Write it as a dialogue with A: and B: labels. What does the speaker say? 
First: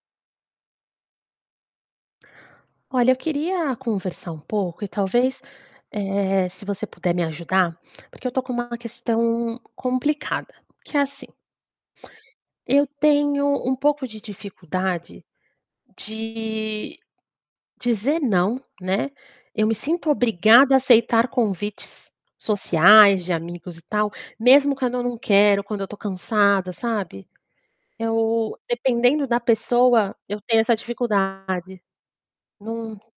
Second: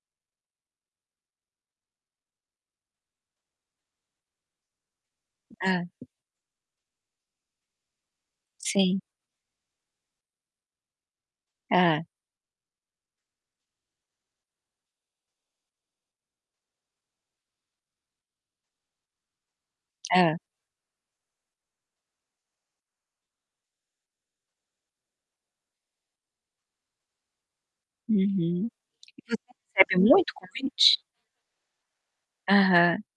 A: Olha eu queria conversar um pouco e talvez,
B: Ah.
A: eh, se você puder me ajudar, porque eu tô com uma
B: Sim.
A: questão complicada, que é assim.
B: Ah.
A: Eu tenho um pouco de dificuldade, de dizer "não", né. Eu me sinto
B: Hã.
A: obrigada a aceitar convites, sociais, de amigos e tal, mesmo quando eu não quero, quando eu estou cansada, sabe. Eu
B: Uhum.
A: dependendo
B: Hã. E
A: da
B: você recebe
A: pessoa,
B: muito
A: eu tenho essa
B: convite?
A: dificuldade. Num
B: Aham.